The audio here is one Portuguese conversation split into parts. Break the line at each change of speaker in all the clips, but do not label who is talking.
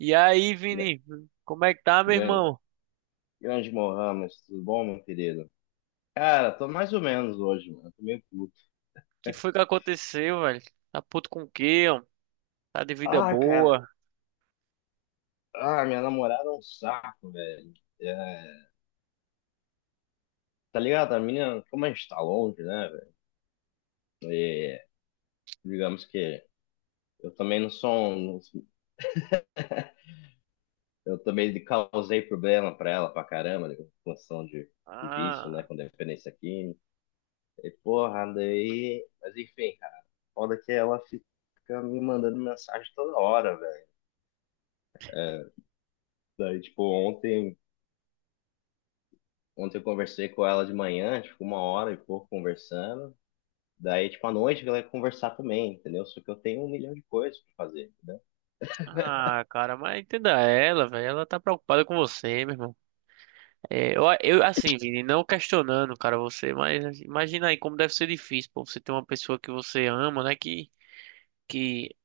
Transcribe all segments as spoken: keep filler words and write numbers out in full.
E aí,
Gra-
Vini, como é que tá, meu
gran-
irmão? O
Grande Mohamed, tudo bom, meu querido? Cara, tô mais ou menos hoje, mano. Tô meio puto.
que foi que aconteceu, velho? Tá puto com o quê, ó? Tá de vida
Ah, cara.
boa?
Ah, minha namorada é um saco, velho. É, tá ligado? A menina, como a gente tá longe, né, velho? E, digamos que eu também não sou um, eu também causei problema pra ela pra caramba, né, com função de, de vício, né?
Ah,
Com dependência química. E porra, daí. Mas enfim, cara. Foda que ela fica me mandando mensagem toda hora, velho. Daí, tipo, ontem. Ontem eu conversei com ela de manhã, tipo, uma hora e pouco conversando. Daí, tipo, à noite ela ia conversar também, entendeu? Só que eu tenho um milhão de coisas pra fazer, entendeu?
ah, cara, mas entenda ela, velho. Ela tá preocupada com você, meu irmão. É, eu, eu, assim, Vini, não questionando, cara, você, mas imagina aí como deve ser difícil, pô, você ter uma pessoa que você ama, né, que, que,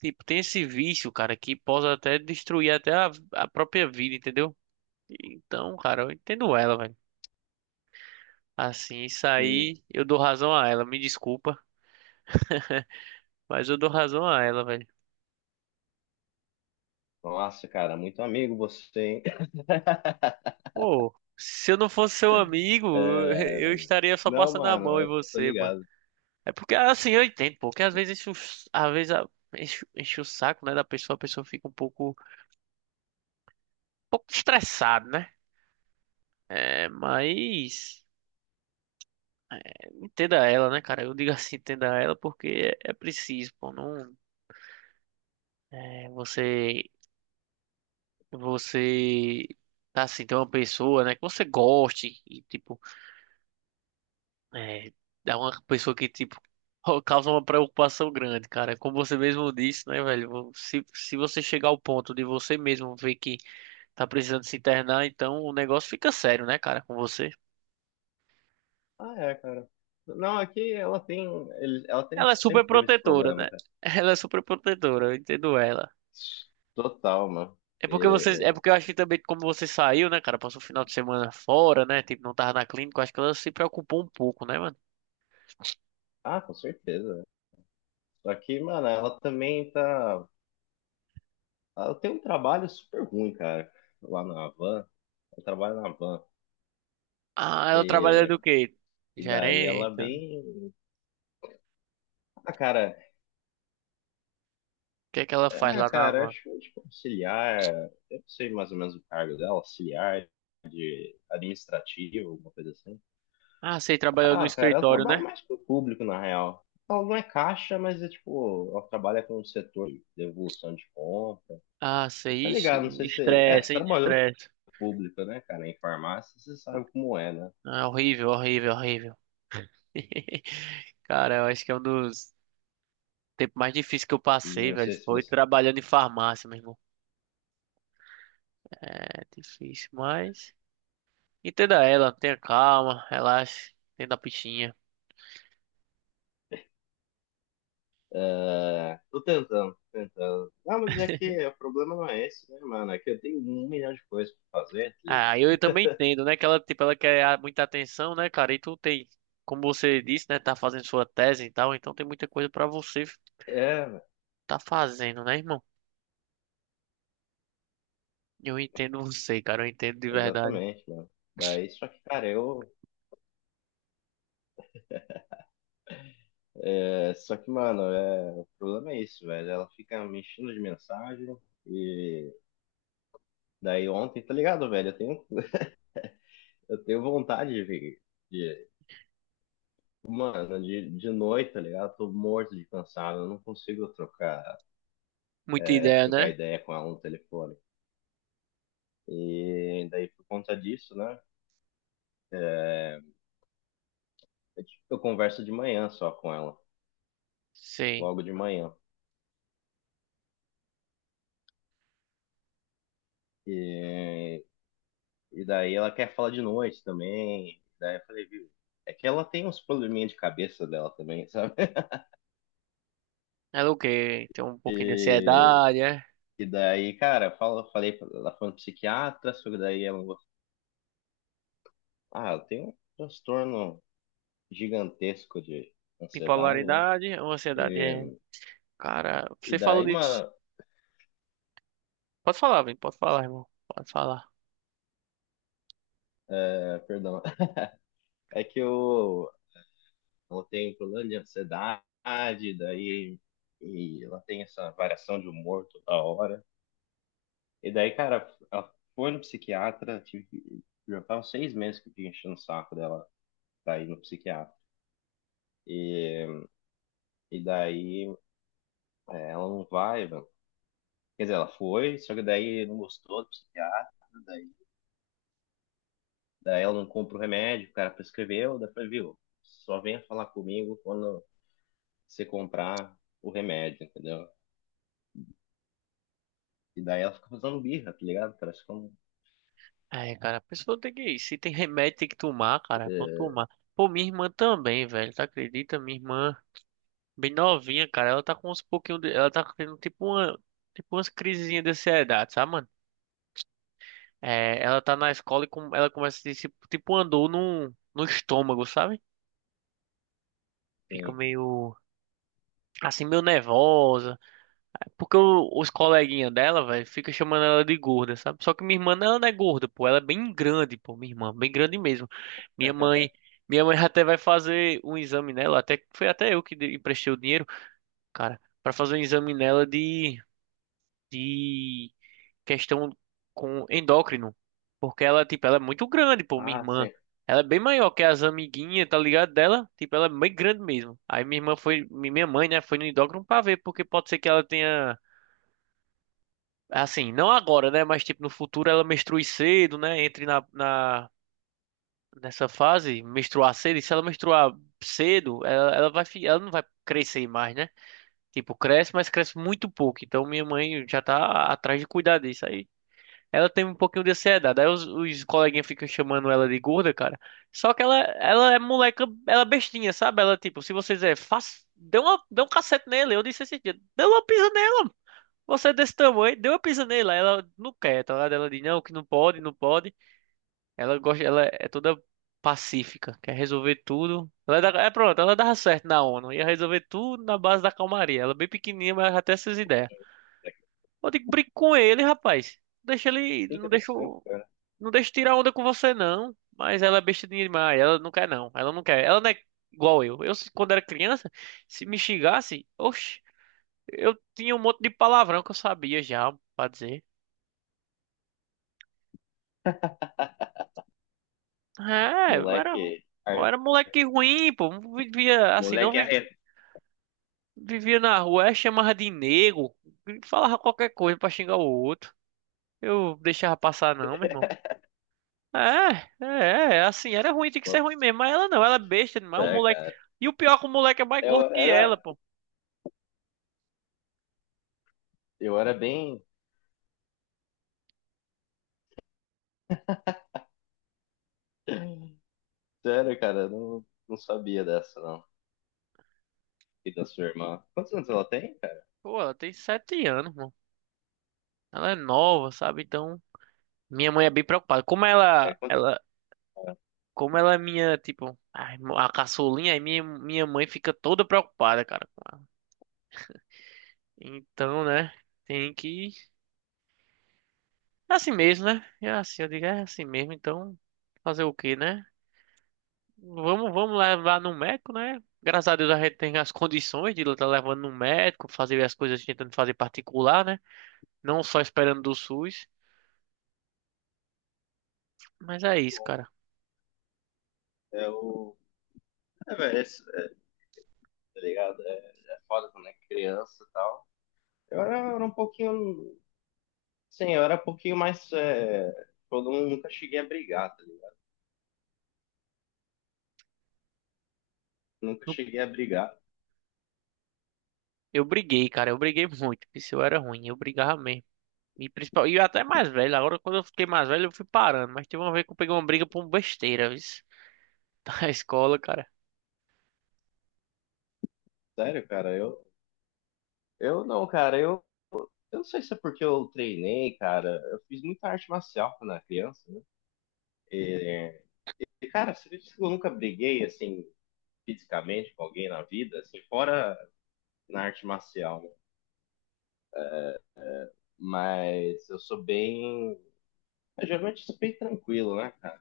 tipo, tem esse vício, cara, que pode até destruir até a, a própria vida, entendeu? Então, cara, eu entendo ela, velho. Assim, isso
E,
aí eu dou razão a ela, me desculpa, mas eu dou razão a ela, velho.
nossa, cara, muito amigo você, hein?
Pô, se eu não fosse seu amigo,
É,
eu estaria só
não,
passando a
mano,
mão em
eu tô
você, mano.
ligado.
É porque assim, eu entendo, pô, que às vezes enche o, às vezes a- enche, enche o saco, né, da pessoa, a pessoa fica um pouco, um pouco estressada, né? É, mas entenda ela, né, cara? Eu digo assim, entenda ela porque é, é preciso, pô, não é você você tá assim, tem uma pessoa, né, que você goste e tipo. É, é uma pessoa que, tipo, causa uma preocupação grande, cara. Como você mesmo disse, né, velho? Se, se você chegar ao ponto de você mesmo ver que tá precisando se internar, então o negócio fica sério, né, cara, com você.
Ah, é, cara. Não, aqui ela tem, ele- ela tem,
Ela é super
sempre teve esse
protetora,
problema,
né?
cara.
Ela é super protetora, eu entendo ela.
Total, mano.
É porque você, é
E-
porque eu
e-
acho que também como você saiu, né, cara, passou o final de semana fora, né, tipo, não tava na clínica, eu acho que ela se preocupou um pouco, né, mano?
Ah, com certeza. Só que, mano, ela também tá. Ela tem um trabalho super ruim, cara, lá na Havan. Ela trabalha na van.
Ah, ela trabalha
E,
do quê?
e daí ela é
Gerente? O
bem. Ah, cara,
que é que ela faz
é,
lá na
cara,
van?
acho que tipo, auxiliar. Eu não sei mais ou menos o cargo dela, auxiliar, administrativo, alguma coisa assim.
Ah, sei, trabalhou no
Ah, cara, ela
escritório, né?
trabalha mais com o público, na real. Ela não é caixa, mas é tipo, ela trabalha com o setor de devolução de compra.
Ah,
Tá
sei, ixi,
ligado? Não sei se. É, você
estresse, hein?
trabalhou
Estresse.
com o público, né, cara? Em farmácia, você sabe como é, né?
Ah, horrível, horrível, horrível. Cara, eu acho que é um dos tempos mais difíceis que eu passei,
Não
velho.
sei se
Foi
você.
trabalhando em farmácia, meu irmão. É difícil, mas entenda ela, tenha calma, relaxe, entenda a pichinha.
É, tô tentando, tentando. Não, mas é que o problema não é esse, né, mano? É que eu tenho um milhão de coisas pra fazer, tá ligado?
Ah, eu, eu também entendo, né? Que ela, tipo, ela quer a- muita atenção, né, cara? E tu tem, como você disse, né? Tá fazendo sua tese e tal, então tem muita coisa pra você
É,
tá fazendo, né, irmão? Eu entendo você, cara, eu entendo de verdade.
exatamente, mano. Daí, só que, cara, eu. É, só que, mano, é, o problema é isso, velho. Ela fica me enchendo de mensagem. E daí ontem, tá ligado, velho? Eu tenho, eu tenho vontade de, ver- de. Mano, de, de noite, tá ligado? Tô morto de cansado. Eu não consigo trocar,
Muita
é,
ideia,
trocar
né?
ideia com ela no telefone. E daí, por conta disso, né? Eu, tipo, eu converso de manhã só com ela,
Sim.
logo de manhã. E, e daí ela quer falar de noite também. Daí eu falei, viu? É que ela tem uns probleminha de cabeça dela também, sabe?
Ela o quê? Tem um pouquinho de
E,
ansiedade, é?
e daí, cara, fala, falei, pra- ela foi no psiquiatra, só que daí ela, falou, ah, eu tenho um transtorno gigantesco de ansiedade, né?
Bipolaridade ou ansiedade? É.
E,
Cara,
e
você falou
daí,
disso.
mano,
Pode falar, vem, pode falar, irmão. Pode falar.
é, perdão, é que eu, ela tem um problema de ansiedade, daí e ela tem essa variação de humor toda hora. E daí, cara, ela foi no psiquiatra, tive, que- já faz uns seis meses que eu fiquei enchendo o saco dela pra ir no psiquiatra. E, e daí é, ela não vai, mano. Quer dizer, ela foi, só que daí não gostou do psiquiatra, daí, daí, ela não compra o remédio, o cara prescreveu, daí foi, viu, só venha falar comigo quando você comprar o remédio, entendeu? E daí ela fica fazendo birra, tá ligado? Parece que
É, cara, a pessoa tem que ir. Se tem remédio, tem que tomar, cara. Vamos tomar. Pô, minha irmã também, velho. Tá acredita? Minha irmã, bem novinha, cara. Ela tá com uns pouquinho de... Ela tá tendo tipo uma. Tipo umas crisezinhas de ansiedade, sabe, mano? É, ela tá na escola e com... ela começa a ter tipo, tipo um andor no... no estômago, sabe? Fica
sim.
meio assim, meio nervosa. Porque o- os coleguinhas dela, velho, fica chamando ela de gorda, sabe? Só que minha irmã, ela não é gorda, pô. Ela é bem grande, pô, minha irmã. Bem grande mesmo. Minha mãe... Minha mãe até vai fazer um exame nela. Até, foi até eu que de- emprestei o dinheiro, cara. Pra fazer um exame nela de... De questão com endócrino, porque ela, tipo, ela é muito grande, pô, minha
Ah,
irmã.
sim.
Ela é bem maior que as amiguinhas, tá ligado? Dela, tipo, ela é bem grande mesmo. Aí minha irmã foi, mi- minha mãe, né, foi no endócrino pra ver, porque pode ser que ela tenha, assim, não agora, né, mas tipo, no futuro ela menstrue cedo, né, entre na, na, nessa fase, menstruar cedo, e se ela menstruar cedo, ela, ela vai, fi- ela não vai crescer mais, né? Tipo, cresce, mas cresce muito pouco. Então minha mãe já tá atrás de cuidar disso aí. Ela tem um pouquinho de ansiedade. Aí os, os coleguinhas ficam chamando ela de gorda, cara. Só que ela, ela é moleca, ela é bestinha, sabe? Ela, tipo, se você dizer, faz, dê uma, dê um cacete nele. Eu disse esse dia, dê uma pisa nela. Você é desse tamanho, dê uma pisa nele. Aí ela não quer, tá ligado? Ela diz, não, que não pode, não pode. Ela gosta, ela é toda pacífica, quer resolver tudo. Ela é, da- é, pronto, ela dava certo na O N U. Ia resolver tudo na base da calmaria. Ela é bem pequenininha, mas ela já tem essas ideias.
Moleque.
Eu digo, brinca com ele, rapaz. Deixa ele,
Que
não deixa
interessante, cara.
não deixa eu tirar onda com você, não. Mas ela é besta demais. Ela não quer, não. Ela não quer. Ela não é igual eu. Eu, se- quando era criança, se me xingasse, oxe, eu tinha um monte de palavrão que eu sabia já pra dizer. É, eu era,
Moleque.
eu
ar-
era moleque ruim, pô. Não vivia assim, não
Moleque
vi-
arreto.
vivia na rua, é, chamava de nego. Falava qualquer coisa pra xingar o outro. Eu deixava passar, não, meu irmão. É, é, é, assim, era ruim, tinha que ser
Bota
ruim mesmo. Mas ela não, ela é besta demais. Um moleque.
cara.
E o pior é que o moleque é mais
Eu
gordo que
era,
ela, pô.
eu era bem. Sério, cara. Eu não, não sabia dessa, não. E da sua irmã. Quantos anos ela tem, cara?
Pô, ela tem sete anos, mano. Ela é nova, sabe? Então, minha mãe é bem preocupada. Como
É
ela,
quantos.
ela, como ela é minha, tipo, a, irmã- a caçulinha, aí minha, minha mãe fica toda preocupada, cara, com ela. Então, né? Tem que. É assim mesmo, né? É assim, eu digo, é assim mesmo. Então, fazer o quê, né? Vamos, vamos levar no médico, né? Graças a Deus a gente tem as condições de estar levando no médico, fazer as coisas tentando fazer particular, né? Não só esperando do S U S. Mas é isso, cara.
É o. É, velho, é, isso, é, tá ligado? É, é foda quando é criança e tal. Eu era, eu era um pouquinho. Sim, eu era um pouquinho mais. É, eu nunca cheguei a brigar, tá ligado? Nunca cheguei a brigar.
Eu briguei, cara, eu briguei muito, porque se eu era ruim, eu brigava mesmo. E, principal, e eu até mais velho, agora quando eu fiquei mais velho eu fui parando, mas teve uma vez que eu peguei uma briga por besteira, viu? Da escola, cara.
Sério, cara. Eu, eu não, cara. Eu. Eu não sei se é porque eu treinei, cara. Eu fiz muita arte marcial quando era criança, né? E, cara, você acredita que eu nunca briguei, assim, fisicamente com alguém na vida, assim, fora na arte marcial, né? Mas eu sou bem. Eu geralmente sou bem tranquilo, né, cara?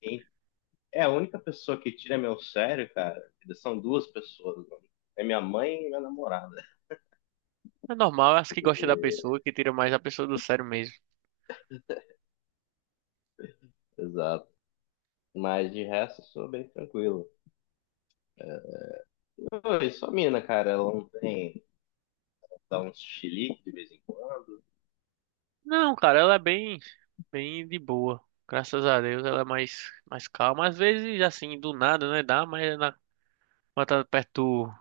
Quem é a única pessoa que tira meu sério, cara, são duas pessoas, mano. É minha mãe e minha namorada.
É normal, eu acho que gosta da pessoa, que tira mais a pessoa do sério mesmo.
Exato. Mas de resto, eu sou bem tranquilo. Oi, só a mina, cara, ela não tem. Dá uns chilique de vez em quando.
Não, cara, ela é bem, bem de boa. Graças a Deus ela é mais, mais calma. Às vezes, assim, do nada, né? Dá, mas é na, quando tá perto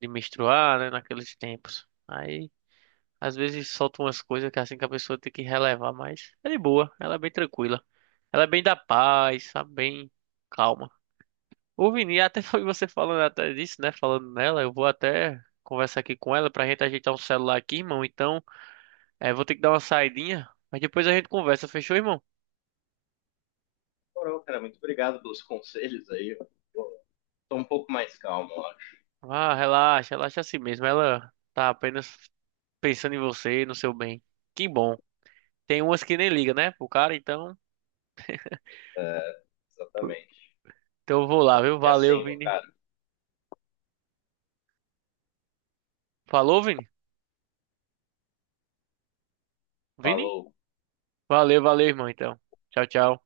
de menstruar, né? Naqueles tempos. Aí, às vezes solta umas coisas que é assim que a pessoa tem que relevar, mas é de boa, ela é bem tranquila. Ela é bem da paz, sabe? Bem calma. O Vini, até foi você falando até disso, né? Falando nela, eu vou até conversar aqui com ela pra gente ajeitar um celular aqui, irmão. Então, é, vou ter que dar uma saidinha, mas depois a gente conversa, fechou, irmão?
Moral, cara, muito obrigado pelos conselhos aí. Pô, tô um pouco mais calmo, eu acho.
Ah, relaxa, relaxa assim mesmo. Ela tá apenas pensando em você, no seu bem. Que bom. Tem umas que nem liga, né? Pro cara, então.
É, exatamente.
Então eu vou lá, viu?
Fica
Valeu,
assim,
Vini.
cara.
Falou, Vini? Vini?
Falou.
Valeu, valeu, irmão, então. Tchau, tchau.